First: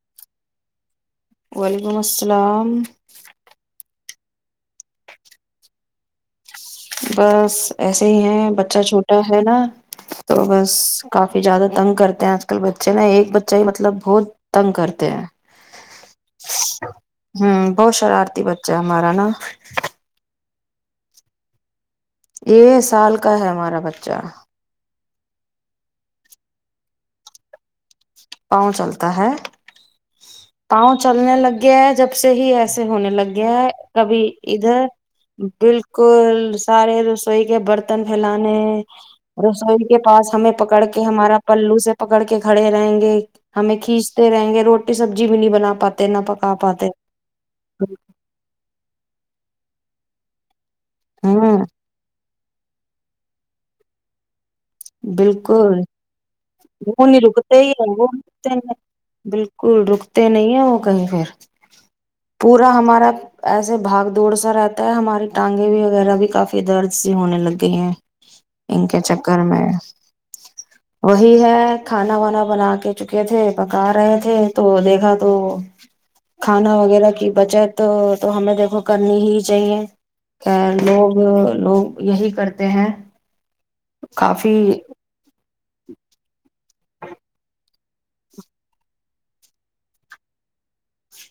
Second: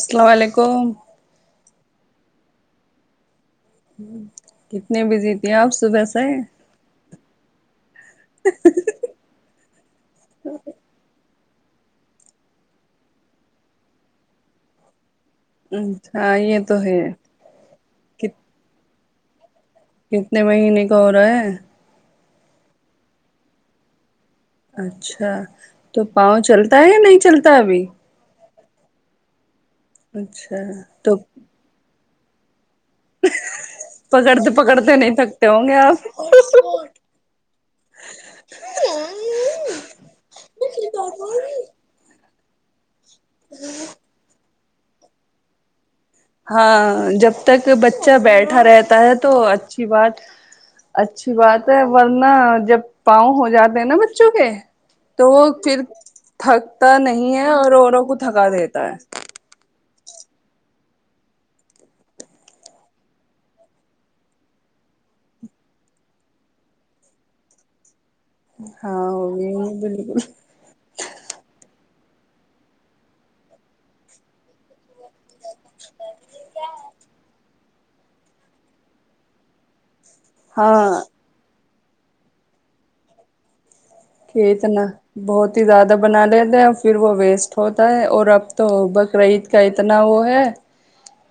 السلام علیکم وعلیکم السلام کتنے بزی تھی آپ صبح سے ہی بس ایسے ہی ہے بچہ چھوٹا ہے نا تو بس کافی زیادہ تنگ کرتے ہیں آج کل بچے نا ایک بچہ ہی مطلب بہت تنگ کرتے ہیں اچھا ھا یہ تو ہے ک مارا نا کتنے مہینے کا ہو رہا ہے یہ سال کا ہے ہمارا بچہ اچھا تو پاؤں چلتا ہے یا نہیں چلتا ابھی پاؤں چلتا ہے اچھا پاؤں تو چلنے لگ گیا ہے جب سے ہی ہے سے ہونے لگ گیا ہے کبھی پکڑتے ادھر پکڑتے نہیں تھکتے ہوں گے آپ بالکل سارے رسوئی کے برتن پھیلانے رسوئی کے پاس ہمیں پکڑ کے ہمارا پلو سے پکڑ کے خڑے ھے رہیں گے ہمیں کھینچتے رہیں گے روٹی روٹی سبزی بھی نہیں بنا پاتی ہاں جب تک بچہ بیٹھا رہتا ہے تو اچھی بات اچھی ہاں بات ہے ورن جب پاؤں ہو جاتے ہیں نا بچوں کے تو وہ بالکل پھر تھکتا وہ نہیں رکتے ہی اور ہے اوروں وہ کو تھکا نہیں دیتا ہے بالکل رکتے نہیں ہے وہ کہیں پھر پورا ہمارا ایسے بھاگ دوڑ سا رہتا ہے ہماری ٹانگیں بھی وغیرہ بھی کافی درد سی ہونے لگے ہیں ان کے ہاں وہ چکر بھی میں وہی ہے کھانا وانا بنا کے چکے تھے پکا رہے تھے تو دیکھا تو کھانا وغیرہ کی بچت تو ہمیں دیکھو کرنی ہی چاہیے ہاں لوگ لوگ یہی کرتے ہیں کافی کھیت نہ بہت زیادہ بنا لیتے ہیں اور پھر وہ ویسٹ ہوتا ہے اور اب تو بقرعید کا اتنا وہ ہے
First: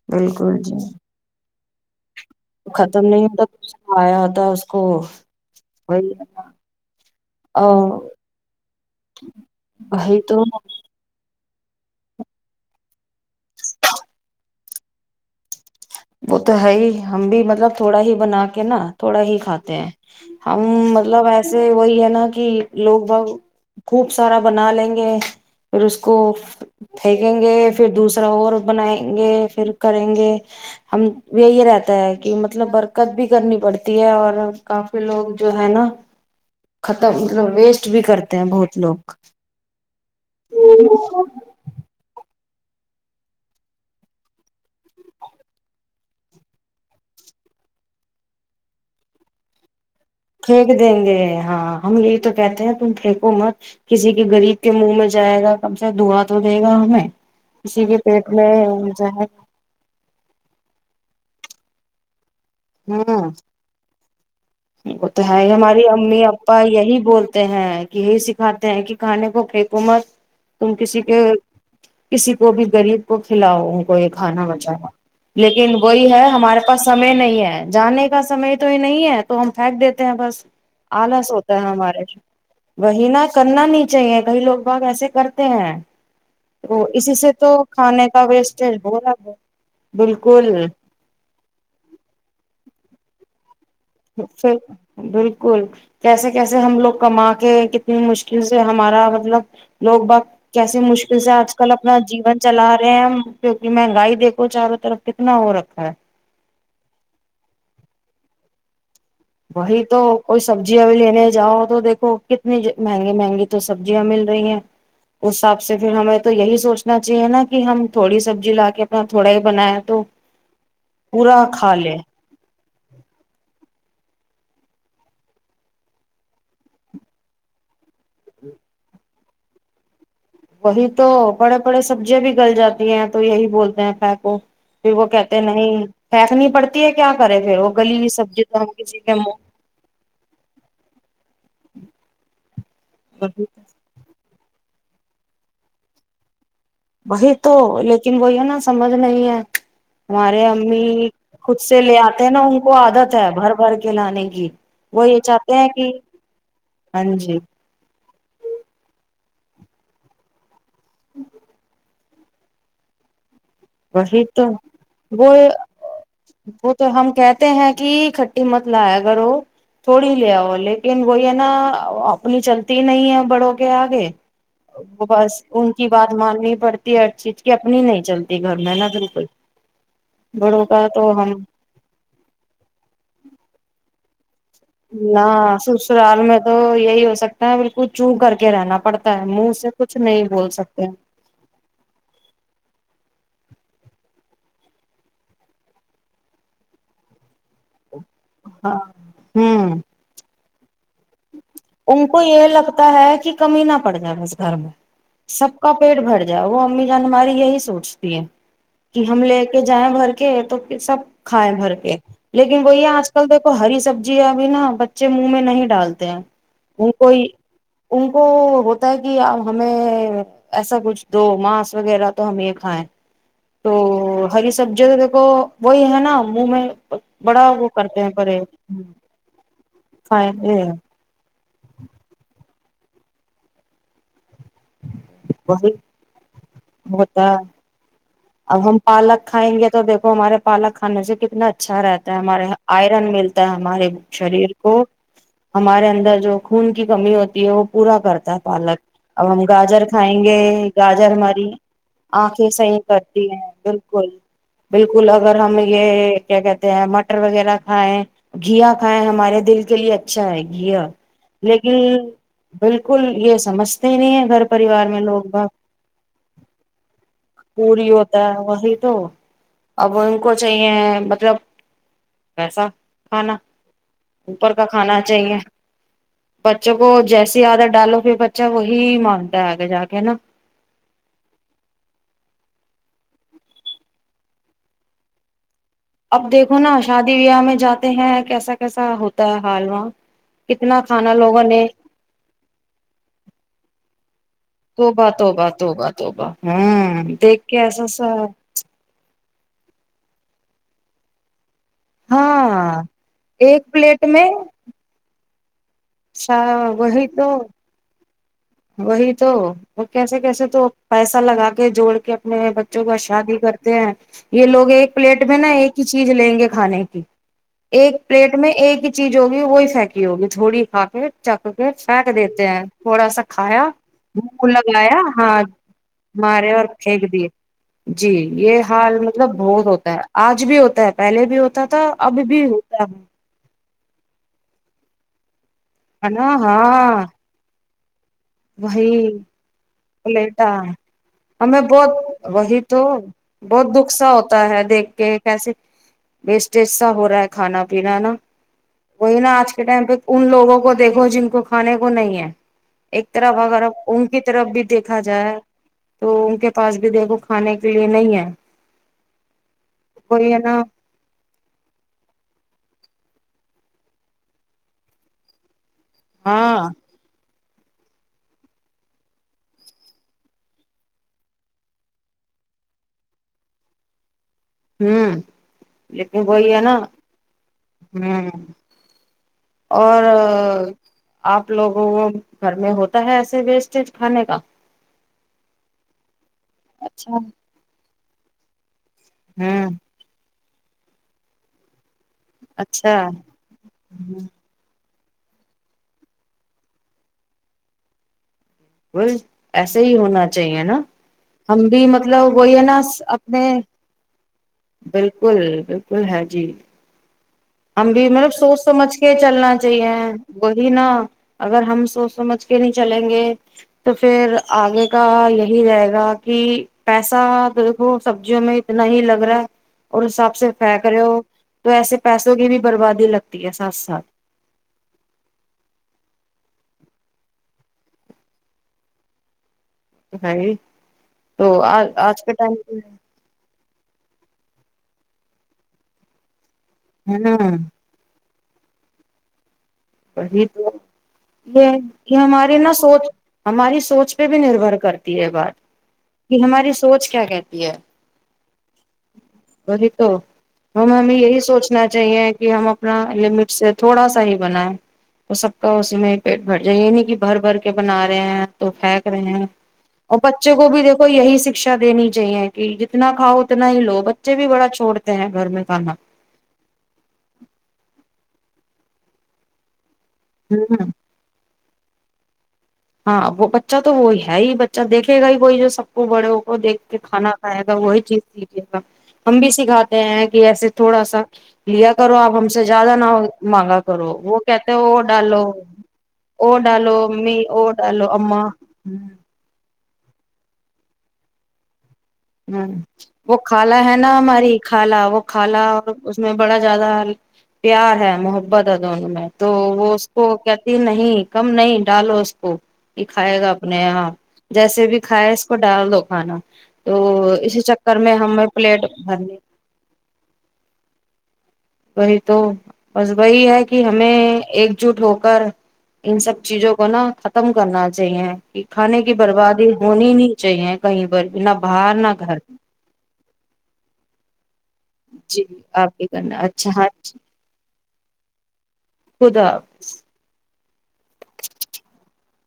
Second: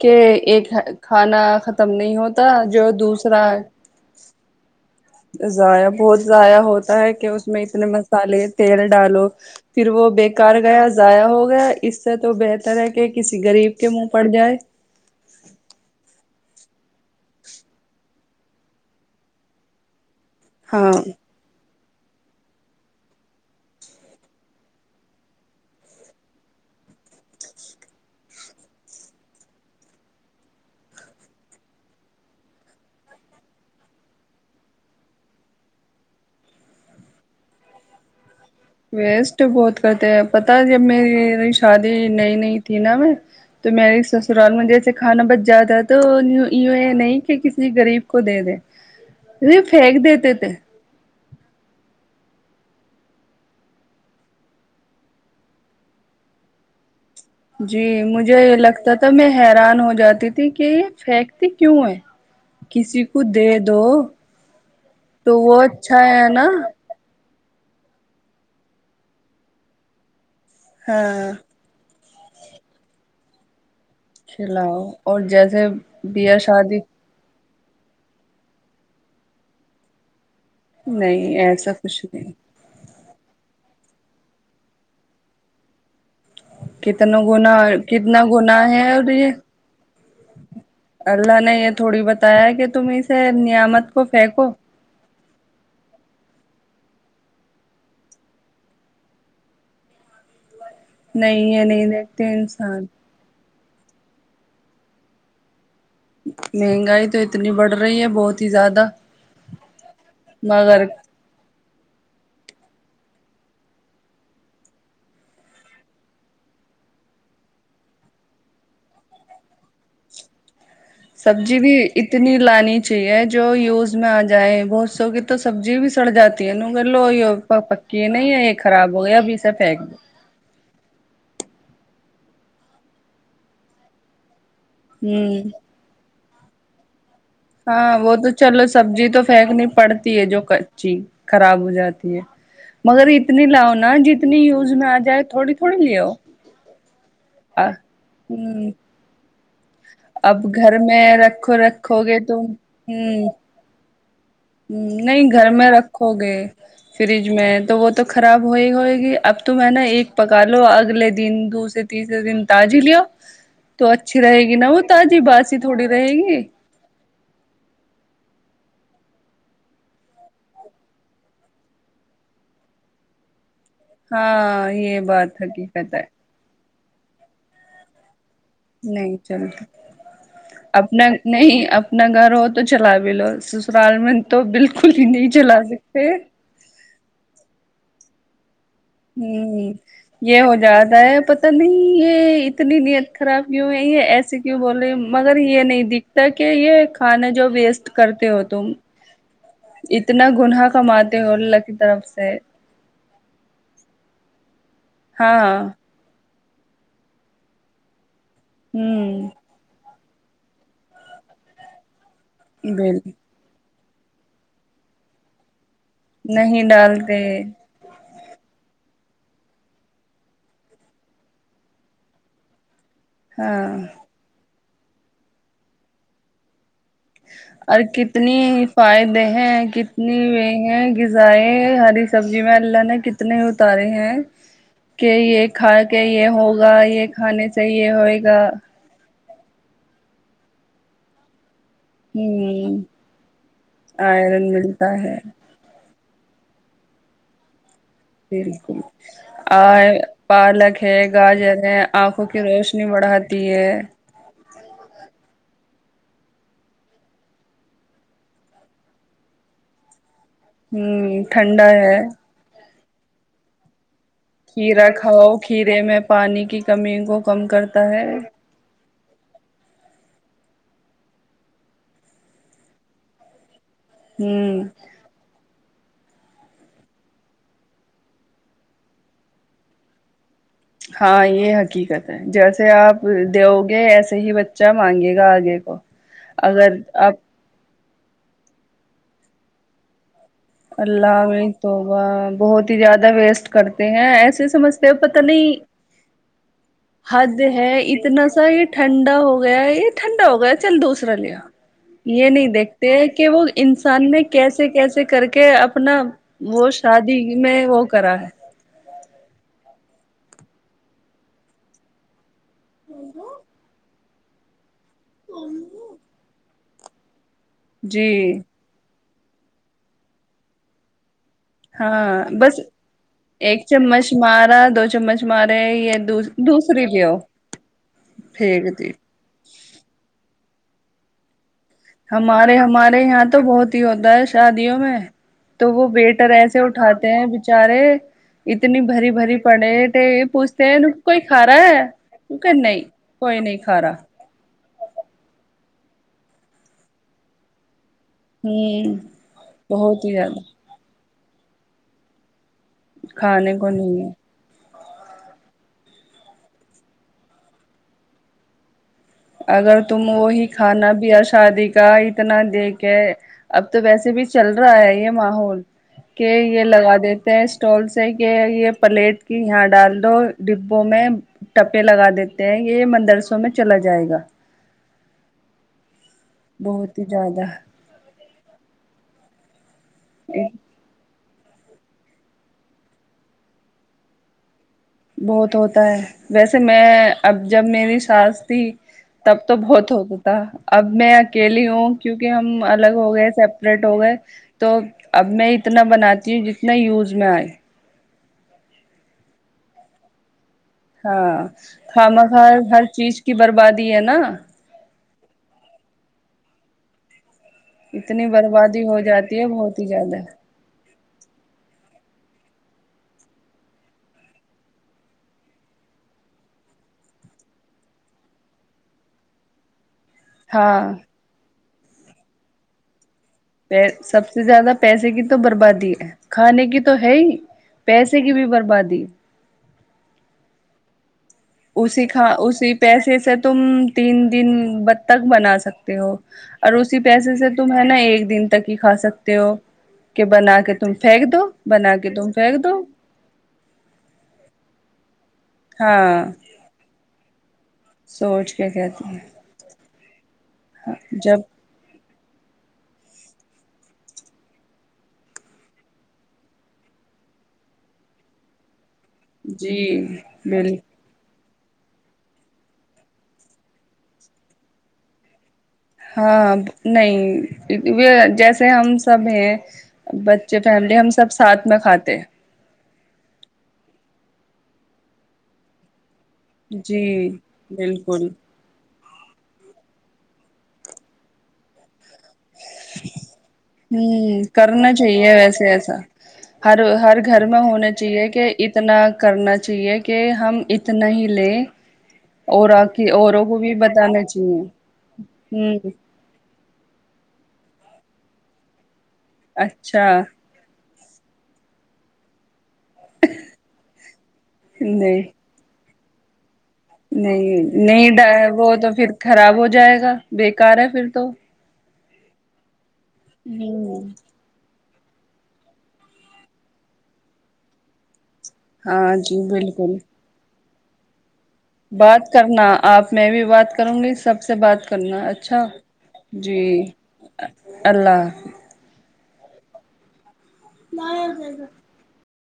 کہ بالکل ایک جی کھانا تم نہیں ہو جو ختم نہیں ہوتا دوسرا کچھ آیا ہوتا اس کو ہے ضائع وہی بہت ضائع ہوتا ہے کہ اس میں اتنے وہی مسالے تیل ڈالو پھر وہ تو بےیکار گیا ضائع ہوگیا اس سے تو بہتر ہے کہ کسی غریب کے منہ پڑ جائے وہ تو ہے ہی ہم بھی مطلب تھوڑا ہی بنا کے نا تھوڑا ہی کھاتے ہیں ہم ہاں مطلب ایسے وہی ہے نا کہ لوگ بت خوب سارا بنا لیں گے پھر اس کو پھینکیں گے پھر دوسرا اور بنائیں گے پھر کریں گے ہم یہی رہتا ہے کہ مطلب برکت بھی کرنی پڑتی ہے اور کافی لوگ جو ہے نا ختم مطلب ویسٹ بھی کرتے تے ہیں بہت لوگ ویسٹ بہت کرتے ہیں پتا جب میری شادی نئی نہیںئی تھی نا میں تو میے سسرال میں جیسے کھانا بچ جاتا تو نہیں کہ کسی غریب کو دے دے پھینک دیتے تھے پھینک دیں گے ہاں ہم یہ تو کہتے ہیں تم پھییکو مت کسی کے غریب کے منہ میں جائے گا کم سے دعاں تو دے گا ہمیں کسی جی کے پیٹ مجھے میں یہ لگتا تھا جائے میں حیران ہو جاتی تھی کہ فیک ت کیوں ہے کسی کو ہوں دے دو وہ تو ہے ہماری اچھا امی ہے نا اا یہی بولتے ہیں کہ یہی سکھاتے ہیں کہ کھانے کو ککومت تم کسی کے ہاں کسی کو بھی غریب کو کھلاؤ کو یہ کھانا کھلاؤ بچاا اور جیسے لیکن وہی ہے بیا ہمارے شادی پاس سمے نہیں ہے جانے کا سم تو ہی نہیں ہے تو ہم پھینک دیتے ہیں بس آنا نہیں سوتا ہے ایسا ہمارے کچھ نہیں وہیں نہ کرنا نہیں چاہیے کئی لوگ باگ ایسے کرتے ہیں تو اسی کتنا سے گنا تو کھانے کتنا کا گنااہ ویسٹیج ہے ہو اور رہا یہ بالکل اللہ نے یہ تھوڑی بتایا کہ تم س نعامت [unintelligible] بالکل کیسے کیسے ہم لوگ کما کے کتنی مشکل سے ہمارا مطلب لوگ بت کیسے مشکل سے نہیں آج یہ کل نہیں اپنا دیکھتے جیون چلا انسان رہے ہیں ہم کیونکہ مہنگائی دیکھو چاروں طرف کتنا وہ رکھا ہے مہنگائی تو اتنی بڑھ رہی ہے بہت ہی زیادہ وہی تو کوئی سبزی مگر ا لینے جاؤ تو دیکھو مہنگے مہنگی تو سبزیاں مل رہی ہیں اس حساب سے پھر ہمیں تو یہی سوچنا چاہیے نا کہ ہم تھوڑی سبزی لا کے اپنا تھوڑا ہی بنایا تو پورا سبزی بھی کھا لیں اتنی لانی چاہیے جو یوز آ جائےیں بہت سو کی تو سبزی بھی سڑ جاتی ہے نگر لو یہ پکی ہے نہیں ہے یہ خراب ہو گیا ابھیے پھینک د وہی تو بڑے بڑے سبزیاں بھی گل جاتی ہیں تو یہی بولتے ہیں پ کو پ وہ دو کہتے ہ نہیں پھیسنی پڑتی ہے کیا کرے پھر ہاں گلی ہوئی وہ تو سبزی چلو ہم کسی سبزی کے تو منہ پھینکنی پڑتی ہے جو کچی خراب ہو جاتی ہے مگر اتنی لاؤ نا جتنی اتنی یوز میں آ جائے تھوڑی تھوڑی لے آؤ وہی تو لیکن وہی نا ہ سمجھ نہیں ہے اب ہمارے گھر امی میں رکھو خود سے لے رکھو گے آتے ہیں نا ان کو عادت ہے بھر بھر کے نہیں ہ نہیں گھر میں رکھو گے ہاں فریج جی میں تو وہ تو خراب ہو ہی ہوئے گی اب تو میں نے ایک پکا ملو اگلے دن دوسر تیسرے دن تازی لو وہی تو وہ تھوڑی رہے گی وہ تو ہم کہتے ہیں کہ کھٹی مت ل اگر وہ تھوڑی لے آ وہ لیکن وہ یہ نا اپنی چلتی نہیں ہے بڑ آگے ہاں یہ بس بات ان کی حقیقت ہے بات ماننی پڑتی چیز کہ اپنی ہی نہیں چلتی گھر میں نا نہیں بالکل چل بڑوں کا اپنا تو ہم نہیں اپنا گھر ہو تو چلا بھی لو سسرال م [unintelligible] نہ سسرال میں تو یہی ہو سکتا ہے بالکل چو کر کے رہنا پڑتا ہے منہ سے ہ کچھ نہیں یہ بول ہو سکتے جاتا ہیں ہے پت نہیں یہ اتنی ن خراب کیوں ہے یہ ایسے کیوں بول رہے مگر یہ نہیں دکھتا کہ یہ کھانا جو ویسٹ کرتے ہو تم ہاں ہوں اتنا گن کماتے ہو اللہ کی طرف سے کی کمی نہ پڑ جائے بس گھر میں سب ہاں کا پیٹ بھر ج ج وہ امی جان ہماری یہی سوچتی ہے کہ ہم ہوں لے کے جائیں گھر تو پھر سب کھائے بھر کے لیکن وہ یہ بل آج کل دیکھو ہری سب جی ابھی نا بچے منہ میں نہیں ڈالتے ہیں نہیں ان کو ڈالتے ان کو ہوتا ہے کہ آ ہمیں ایسا کچھ دو مانس وغیرہ تو ہم یہ کھائیں ہاں سبزیوں تو دیکھو وہی ہے نا منہ میں بڑا وہ اور کرتے ہیں کتنے پرے ہی فائدے ہیں کتنے کھائیں نیو گے ہیں غذائے ہری سبزی ج میں اللہ نے کتنے اتارے ہیں کہ یہ وہی کھا کے یہ ہوگا یہ ہوتا کھانے چاہیے ہوئے گا ھائیں گے تو دیکھو ہمارے پالک کانے سے کتنا اچھا اچھا رہتا ہے ہمارے یہ ہوں آئرن ملتا ہے ہمارے شریر آئرن کو ملتا ہے ہمارے اندر جو خون کی کمی ہوتی ہے وہ پورا کرتا ہے بالکل پالک اب ہم اور گاجر کھائیں گے پالک ہے گاجر مری ہے آنکھوں کی آنکھیں صحیح روشنی کرتی ہیں بڑھاتی ہے بالکل بالکل اگر ہم یہ کیا کہتے ہیں مٹر وغیرہ کھائیں گھیا کھائیں ہمارے دل کے لیے اچھا اچھا ہے گی ہ ٹھنڈا لیکن ہے بالکل یہ سمجھتے نہیں ہیں کھیرا کھاؤ کھیرے میں پانی کی کمی کو کم کرتا پوری ہے ہوتا وہی تو اب ان کو چاہیے مطلب پیسا کھانا اوپر ہوں کا کھانا چاہیے بچوں کو جیسی عادت ڈالو پھر بچہ وہی مان کے جا کے ہےا [unintelligible] ہاں یہ حقیقت ہے جیسے آپ دوؤ گے ایسے ہی بچہ مانگے گا آگے کو اب دیکھو نا اگر شادی آپ بیاہ میں جاتا ہیں کیسا کیسا ہوتا ہے حال وہاں کتنا کھانا اللہ لوگوں بھی نے تو وہ بہت ہی زیادہ ویسٹ کرتے ہیں ایسے سمجھتے ہو توبہ پت توبہ نہیں توبہ توبہ ہوں حد دیکھ کے ہے ایسا اتنا سا یہ ٹھنڈا ہو گیا ہے یہ ٹھنڈا ہو گیا چل دوسرا لیا یہ نہیں ہاں دیکھتے ہیں کہ وہ ایک پلیٹ انسان نے میں کیسے کیسے کر کے کہ [unintelligible] اپنا وہ وہی شادی تو میں وہ کرا ہے وہی تو وہ کیسے کیسے تو پیسہ لگا کے جوڑ کے بچوں کا شادی کرتے ہیں [unintelligible] یہ لوگ ایک [unintelligible] پلیٹ میں نا ایک ہی چیز لیں گے ہ نہیںیک [unintelligible] ایک جی پلیٹ میں ایک چیز ہوگی وہی پھیکی ہوگی تھوڑی کا پ چک کے پھینک ہاں دیتے بس ہیں تھوڑا سا ایک کھایا چمچ منہ مارا دو لگایا چمچ ہاتھ مارے یہ مارے اور دوسری پھینک بھی ہو دیے جی یہ پھینک دی حال مطلب بہت ہوتا ہے آج بھی ہوتا ہے پہل بھی ہوتا تھا اب بھی ہمارے ہوتا ہمارے ہے یہاں تو بہت ہوتا ہے شادیوں میں [unintelligible] تو وہ بیٹر نا ایسے ہاں اٹھاتے ہیں بیچارے وہی یہ پلیٹا پوچھتے ہیں کوئی کھا ہمیں رہا ہے بہت کیونکہ وہی نہیں تو کوئی نہیں بہت کھا دکھ رہا سا ہوتا ہے دیکھ کے کیسے وسٹیج سا ہو رہا ہے کھانا پ نا ہوں وہی نا آج کے ٹائم پہ بہت ہی ان زیادہ لوگوں کو دیکھو جن کو کھانے کو نہیں ہے [unintelligible] ایک طرف کھانے اگر کو نہیں ان ہے کی طرف بھی دیکھا جائے تو ان کے پاس بھی دیکھو کھانے کے لیے نہیں ہے [unintelligible] اگر تم کوئی ہے وہی نا کھانا بھی آ [unintelligible] شادی کا اتنا دیکھ کے اب تو ویسے بھی چل رہا ہے یہ ماحول کہ ہاں یہ لگا دیتے ہیں [unintelligible] اسٹالس ہے کہ یہ پلیٹ کی یہاں ڈال دو ڈبوں میں ٹپے لگا دیتے ہیں یہ مدرسوں میں چلا جائے گا [unintelligible] ہوں [unintelligible] لیکن کوئی ہے نا بہت ہی زیادہ ہوں اور آپ لوگوں گھر میں ہوتا ہے ایسے ویسٹیج کھانے کا بہت ہوتا ہے ویسے میں اچھا اب جب میری سس تھی تب تو ہوں بہت ہو گ ت ت اب میں اکیلی ہوں کیونکہ ہم اچھا الگ ہو گئے سپریٹ ہو گئے تو اب میں اتنا بناتی ہوں جتنے یوز میں آئے بس ایسے ہی ہونا اہ نا ہاں ہم بھی خامہ مطلب خواہ وہی ہے نا ہر چیز کی اپنے بربادی ہے نا بالکل بالکل ہے جی ہم بھی اتنی مطلب سوچ بربادی سمجھ ہو کے جاتی ہے چلنا بہت ہی چاہیے زیادہ وہی نا اگر ہم سوچ سمجھ کے نہیں چلیں گے تو پھر آگے کا یہی رہے گا کہ پیسہ تو دیکھو سبزیوں میں اتنا ہی لگ رہا ہے اور حسب سےف ہاں کر ہو تو ایسے پیسوں کی بھی بربادی لگ پ سب سے زیادہ پیسے کی تو بربادی ہے کھانے کی تو تو ہے ہی پیسے کی بھی بربادی ہے اسی کا اسی پیسے سےب تم تین دن بد تک بنا سکتے ہو اور اسی پیسے سے ہاں تم ہے نا ایک دن تک کھا سکتے ہو کہ وہی بنا تو کے تم پھینک دو یہ بنا کے یہ تم ہماری پھینک نہا دو سوچ ہماری سوچ پہ بھی نربھر کر ہے بات ہاں لن ہماری سوچ کیا کہتی [inaudible] سوچ کے کہتی ہیں تو ہم ہمیں یہی جب سوچنا چاہیے کہ ہم اپنا لمٹ سے تھوڑا سا ہی بنائیں تو سب کا اسی میں پیٹ بھر جائے یہ نہیں کہ بھر بھر کے بنا رہے ہیں تو پھیک رہے ہیں جی اور بچوں کو بھی بالکل دیکھو یہی س شکشا دینی چاہیے کہ جتنا کھاؤ اتنا ہی لو بچے بھی بڑا چھوڑتے ہیں گھر میں کھانا ہاں نہیں جیسے ہم سب ہیں بچے ہ فیملی ہم سب ساتھ نہ کھاتے ہاں وہ بچہ تو وہی ہے ہی بچہ دیکھے گا ہی وہی جو سب بڑوں کو دیکھ کے جی کھانا کائے گا وہی چیز بالکل سیکھے گا ہم بھی سکھاتے ہیں کہ ایسے تھوڑا سا لیا کرو آپ ہم سے زیادہ نہ مانگا کرو وہ ہوں کہتے ہیں کرنا وہ چاہیے ڈالو ویسے ایسا وہ ہر ڈالو ہر می گھر میں ہونا چاہیے کہ اتنا کرنا چاہیے کہ کہ ہم اتنا ہی لیں ہ اور کی وہ اوروں کو بھی خالا ہے نا بتانا ہماری چاہیے خالہ وہ کالا ہوں اور اس میں بڑا زیاد پیار ہے محبت ہے دونوں میں تو وہ اچھا اس کو کہتی نہیں نہیں کم نہیں ڈالو اس کو یہ کھائے گا اپنے یہاں جیسے بھی نہیں کھائے اس کو ڈال دو ہ نا نہیں نہیں وہ تو پھر بھرنی خراب ہو جائے گا بیکار ہے پھر تو وہی تو بس وہی ہے کہ ہمیں ہوں ایک ایک جٹ ہو کر ان سب چیزوں کو نا ختم کرنا چاہیے کھانے کی ہاں جی بربادی بالکل ہونی نہیں چاہیے کہیں بول بات کرنا آپ میں بھی بات کروں گی سب سے بات کرنا ہے جی اچھا آپ کی کرنا جی اچھا ہاں اللہ خدا حاظ [inaudible] [unintelligible]